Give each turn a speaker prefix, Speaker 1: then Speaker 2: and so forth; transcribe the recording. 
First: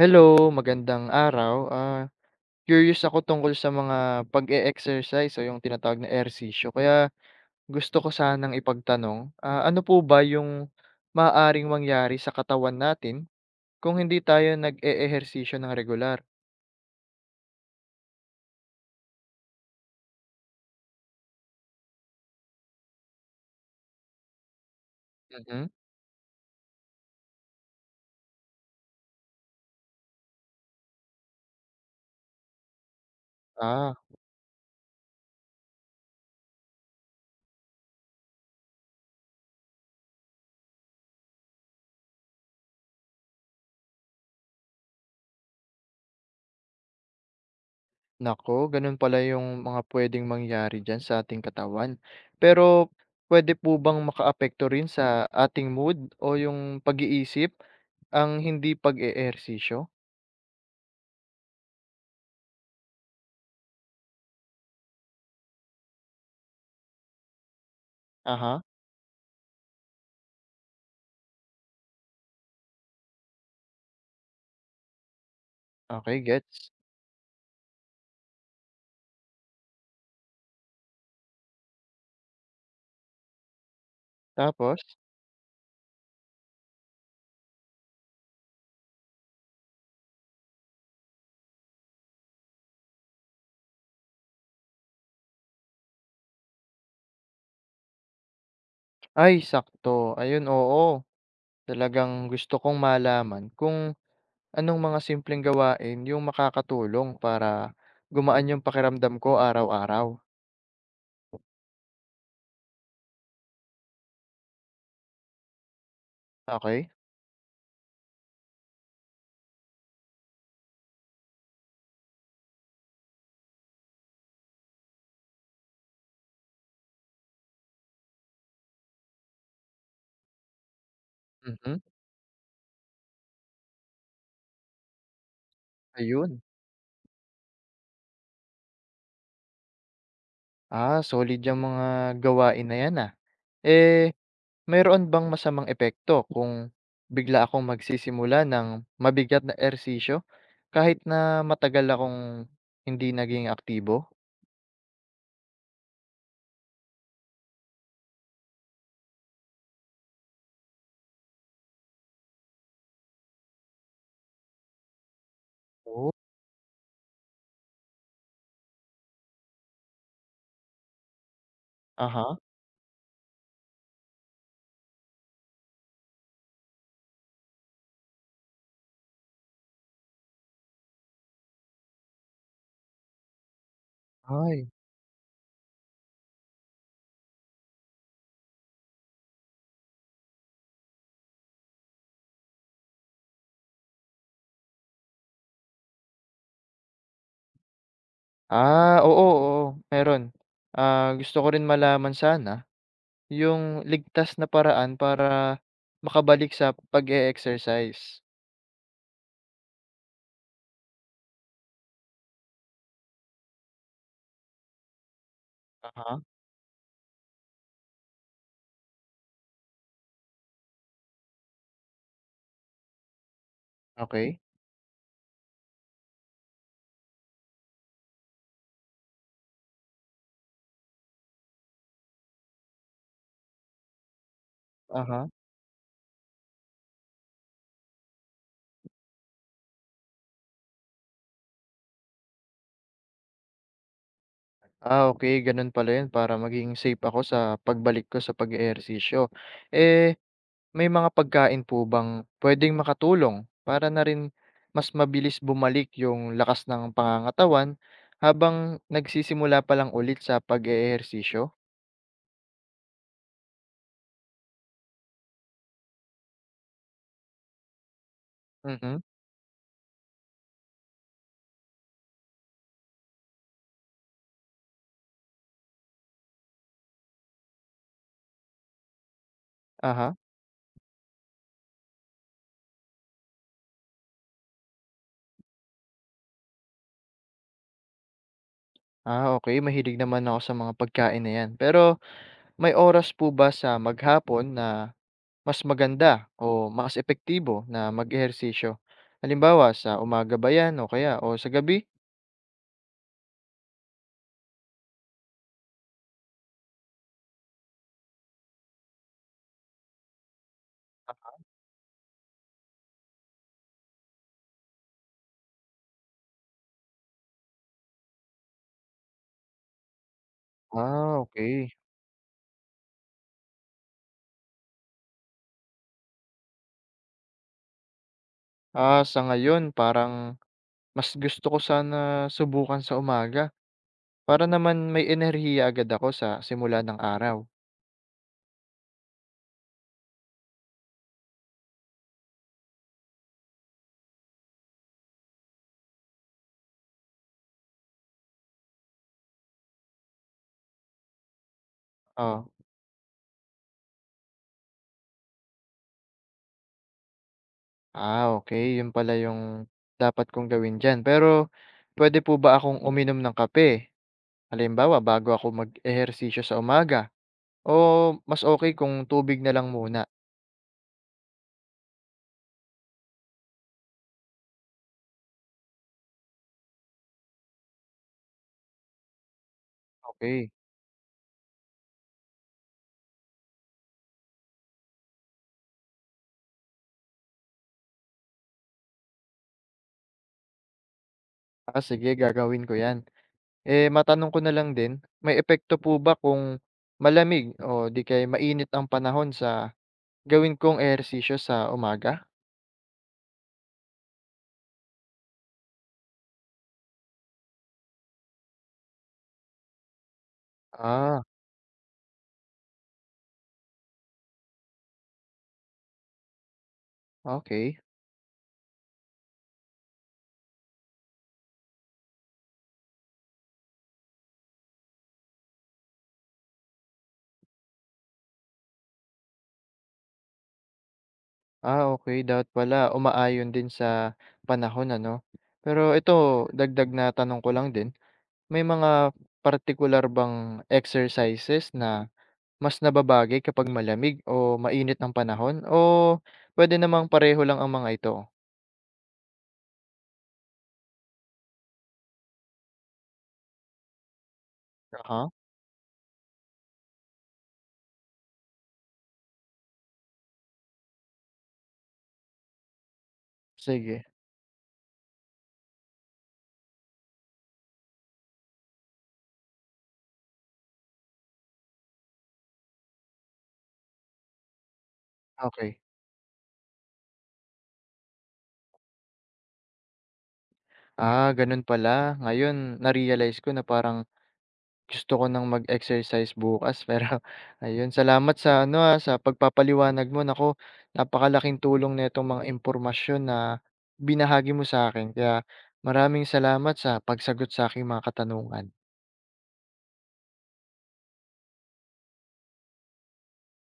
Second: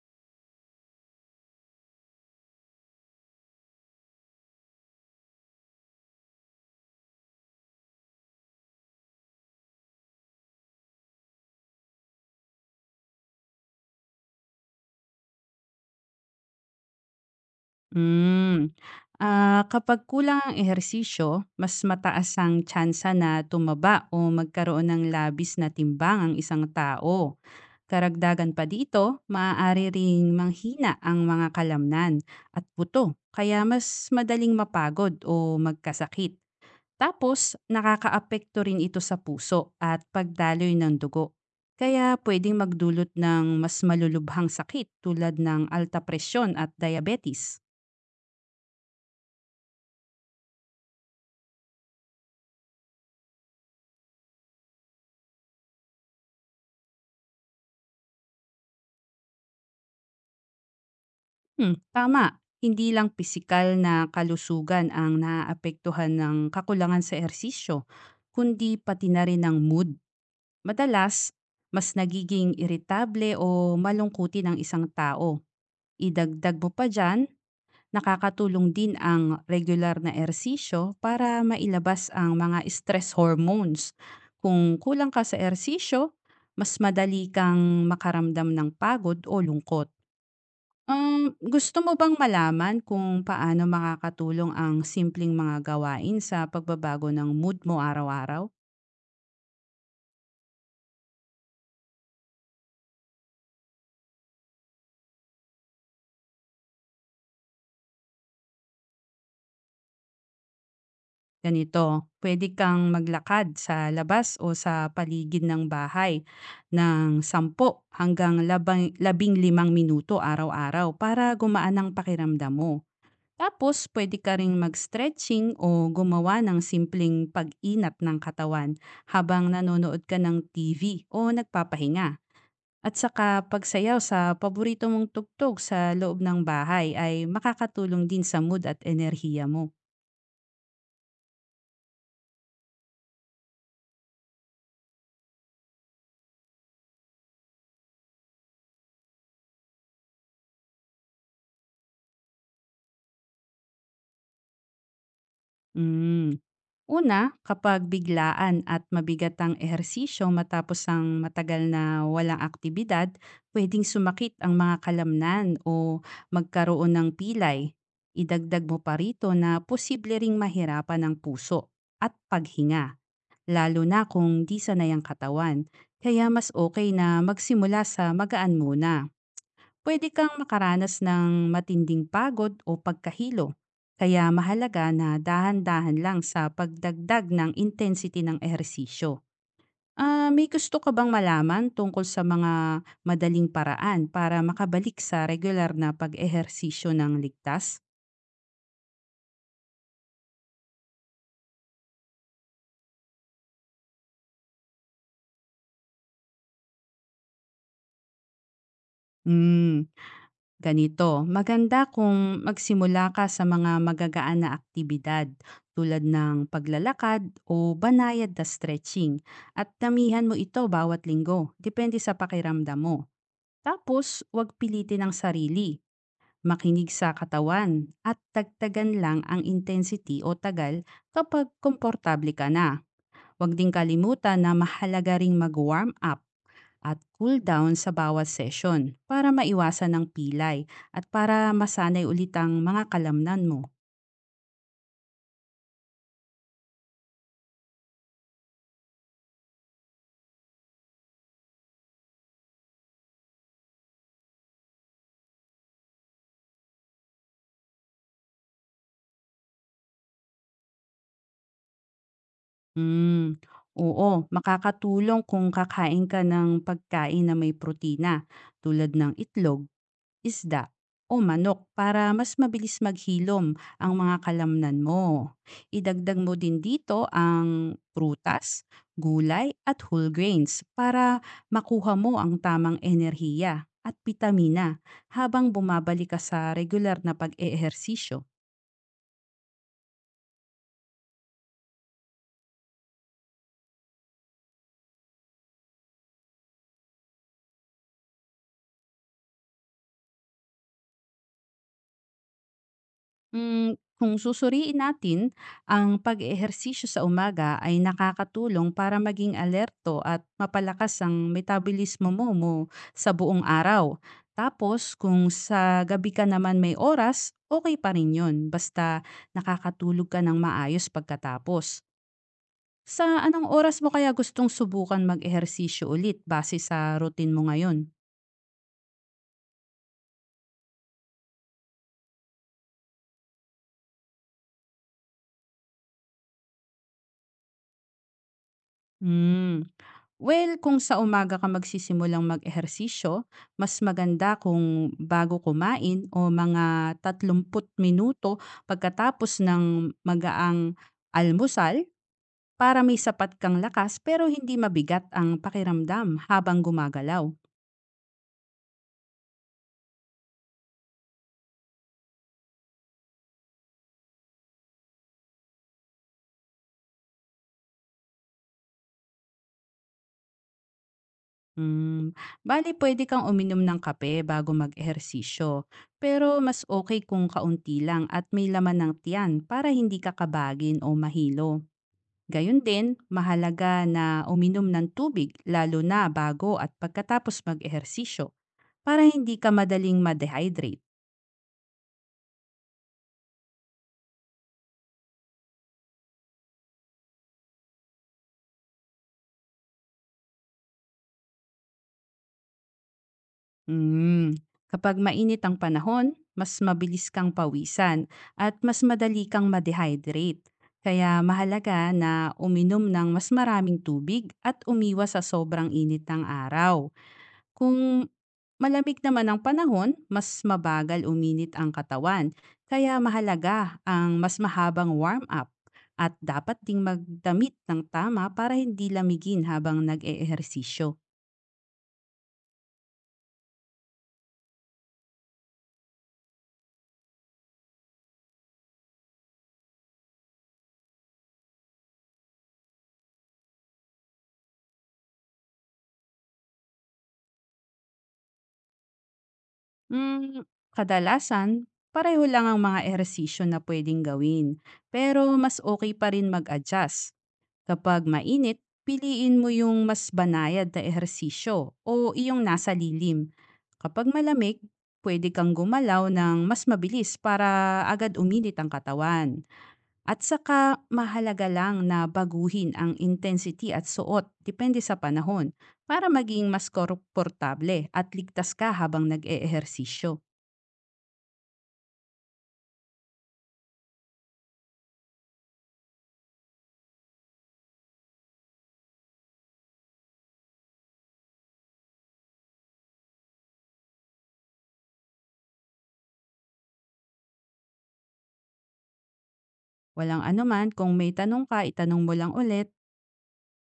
Speaker 1: Hello, magandang araw. Curious ako tungkol sa mga pag-e-exercise o yung tinatawag na ehersisyo. Kaya gusto ko sanang ipagtanong, ano po ba yung maaaring mangyari sa katawan natin kung hindi tayo nag-e-ehersisyo ng regular?
Speaker 2: Hmm, ah, kapag kulang ang ehersisyo, mas mataas ang tsansa na tumaba o magkaroon ng labis na
Speaker 1: Mhm.
Speaker 2: timbang ang isang tao. Karagdagan pa dito, maaari ring manghina ang mga kalamnan at buto, kaya
Speaker 1: Ah,
Speaker 2: mas madaling mapagod o magkasakit. Tapos, nakakaapekto rin ito sa puso at pagdaloy ng dugo. Kaya pwedeng magdulot ng mas malulubhang sakit tulad ng alta presyon at diabetes.
Speaker 1: Nako, ganun pala yung mga pwedeng mangyari dyan sa ating katawan. Pero pwede po bang makaapekto rin sa ating mood o yung pag-iisip ang hindi pag-e-ehersisyo?
Speaker 2: Hmm, tama. Hindi lang pisikal na kalusugan ang naaapektuhan ng kakulangan sa ehersisyo,
Speaker 1: Aha,
Speaker 2: kundi pati na rin ang mood. Madalas, mas nagiging iritable o malungkutin ang isang tao.
Speaker 1: okay,
Speaker 2: Idagdag
Speaker 1: gets.
Speaker 2: mo pa dyan, nakakatulong din ang regular na ehersisyo para mailabas ang mga stress hormones. Kung
Speaker 1: Tapos?
Speaker 2: kulang ka sa ehersisyo, mas madali kang makaramdam ng pagod o lungkot. Gusto mo bang malaman kung paano makakatulong ang simpleng mga gawain sa pagbabago ng mood mo araw-araw?
Speaker 1: Ay sakto, ayun oo. Talagang gusto kong malaman kung anong mga simpleng gawain yung makakatulong para gumaan yung pakiramdam ko araw-araw.
Speaker 2: Ganito, pwede kang maglakad sa labas o sa paligid ng bahay
Speaker 1: Okay.
Speaker 2: ng 10 hanggang 15 minuto araw-araw para gumaan ang pakiramdam mo. Tapos, pwede ka ring mag-stretching o gumawa ng simpleng pag-inat ng katawan habang nanonood ka ng TV o
Speaker 1: Mhm.
Speaker 2: nagpapahinga. At saka pagsayaw sa paborito mong tugtog sa loob
Speaker 1: Ayun.
Speaker 2: ng bahay ay makakatulong din sa mood at enerhiya mo.
Speaker 1: Ah, solid yang mga gawain na yan, ah. Eh, mayroon bang masamang epekto kung bigla akong magsisimula ng mabigat na ehersisyo kahit na matagal akong hindi naging aktibo?
Speaker 2: Mm. Una, kapag biglaan at mabigat ang ehersisyo matapos ang matagal na walang aktibidad, pwedeng sumakit ang mga kalamnan o
Speaker 1: Oh.
Speaker 2: magkaroon ng pilay. Idagdag mo pa rito na posible ring mahirapan ang puso at
Speaker 1: Aha.
Speaker 2: paghinga, lalo na kung di sanay ang katawan. Kaya mas okay na magsimula sa magaan muna. Pwede kang makaranas ng matinding pagod o pagkahilo. Kaya
Speaker 1: Ay.
Speaker 2: mahalaga na dahan-dahan lang sa pagdagdag ng intensity ng ehersisyo. Ah, may gusto ka bang malaman tungkol sa mga madaling paraan para makabalik sa regular na pag-ehersisyo ng ligtas?
Speaker 1: Ah, oo, oo, meron. Ah, gusto ko rin malaman sana yung ligtas na paraan para makabalik sa pag-e-exercise.
Speaker 2: Hmm, ganito, maganda kung magsimula ka sa mga magagaan na aktibidad tulad
Speaker 1: Aha.
Speaker 2: ng paglalakad o banayad na stretching at damihan mo ito bawat linggo, depende sa pakiramdam mo. Tapos,
Speaker 1: Okay.
Speaker 2: huwag pilitin ang sarili, makinig sa katawan at dagdagan lang ang intensity o tagal kapag komportable ka na. Huwag ding kalimutan na mahalaga
Speaker 1: Aha.
Speaker 2: ring mag-warm up at cool down sa bawat session para maiwasan ang pilay at para masanay ulit ang mga kalamnan mo.
Speaker 1: Ah, okay gano'n pala 'yun para maging safe ako sa pagbalik ko sa pag-eehersisyo. Eh, may mga pagkain po bang puwedeng makatulong para na rin mas mabilis bumalik yung lakas ng pangangatawan habang nagsisimula pa lang ulit sa pag-eehersisyo?
Speaker 2: Hmm, oo, makakatulong kung kakain ka ng pagkain na may protina tulad
Speaker 1: Mhm.
Speaker 2: ng itlog, isda o manok para mas mabilis maghilom ang mga kalamnan mo. Idagdag mo din dito ang prutas, gulay at whole
Speaker 1: Aha.
Speaker 2: grains para makuha mo ang tamang enerhiya at vitamina habang bumabalik ka sa regular na pag-eehersisyo.
Speaker 1: Ah, okey. Mahilig naman ako sa mga pagkain na 'yan. Pero may oras po ba sa maghapon na mas maganda o mas epektibo na mag-ehersisyo? Halimbawa, sa umaga ba 'yan o kaya o sa gabi?
Speaker 2: Hmm, kung susuriin natin, ang pag-eehersisyo sa umaga ay nakakatulong para maging alerto at mapalakas ang metabolismo mo sa buong araw. Tapos kung sa gabi ka naman may oras, okay pa rin 'yon basta nakakatulog ka ng maayos
Speaker 1: Ah, okay.
Speaker 2: pagkatapos. Sa anong oras mo kaya gustong subukan mag-ehersisyo ulit base sa routine mo ngayon?
Speaker 1: Ah, sa ngayon parang mas gusto ko sana subukan sa umaga para naman may enerhiya agad ako sa simula ng araw.
Speaker 2: Hmm. Well, kung sa umaga ka magsisimulang mag-ehersisyo, mas maganda kung bago kumain o mga 30 minuto pagkatapos ng magaang almusal
Speaker 1: Oo.
Speaker 2: para may sapat kang lakas pero hindi mabigat ang pakiramdam habang gumagalaw.
Speaker 1: Ah, okay, 'yun pala yung dapat kong gawin diyan. Pero pwede po ba akong uminom ng kape? Halimbawa, bago ako mag-ehersisyo sa umaga o mas okay kung tubig na lang muna.
Speaker 2: Hmm, bali pwede kang uminom ng kape bago mag-ehersisyo. Pero mas okay kung kaunti lang at may laman ng tiyan para hindi ka
Speaker 1: Okey.
Speaker 2: kabagin o mahilo. Gayun din, mahalaga na uminom ng tubig lalo na bago at pagkatapos mag-ehersisyo para hindi ka madaling ma-dehydrate.
Speaker 1: Ah, sige, gagawin ko 'yan. Eh, matanong ko na lang din, may epekto po ba kung malamig o 'di kaya mainit ang panahon sa gawin kong ehersisyo sa umaga?
Speaker 2: Mm. Kapag mainit ang panahon, mas mabilis kang pawisan at mas madali kang ma-dehydrate. Kaya
Speaker 1: Ah,
Speaker 2: mahalaga na uminom ng mas maraming tubig at umiwas sa sobrang init ng araw.
Speaker 1: okay.
Speaker 2: Kung malamig naman ang panahon, mas mabagal uminit ang katawan. Kaya mahalaga ang mas mahabang warm-up at dapat ding magdamit ng tama para hindi lamigin habang nag-eehersisyo.
Speaker 1: Ah, okay, dapat pala umaayon din sa panahon ano. Pero ito dagdag na tanong ko lang din, may mga particular bang exercises na mas nababagay kapag malamig o mainit ang panahon o puwede namang pareho lang ang mga ito?
Speaker 2: Mm, kadalasan, pareho lang ang mga ehersisyo na pwedeng gawin. Pero
Speaker 1: Uh-huh.
Speaker 2: mas okay pa rin mag-adjust. Kapag mainit, piliin mo yung mas banayad na ehersisyo o iyong nasa lilim.
Speaker 1: Sige.
Speaker 2: Kapag malamig, pwede kang gumalaw ng mas mabilis para agad uminit ang katawan. At saka mahalaga lang na baguhin ang intensity at suot depende sa panahon
Speaker 1: Okay.
Speaker 2: para maging mas komportable at ligtas ka habang nag-eehersisyo.
Speaker 1: Ah, gano'n pala. Ngayon na-realize ko na parang gusto ko ng mag-exercise bukas pero ayun, salamat sa sa pagpapaliwanag mo. Nako, napakalaking tulong na nitong mga impormasyon na binahagi mo sa akin kaya maraming salamat sa pagsagot sa aking mga katanungan.
Speaker 2: Walang anuman, kung may tanong ka, itanong mo lang ulit.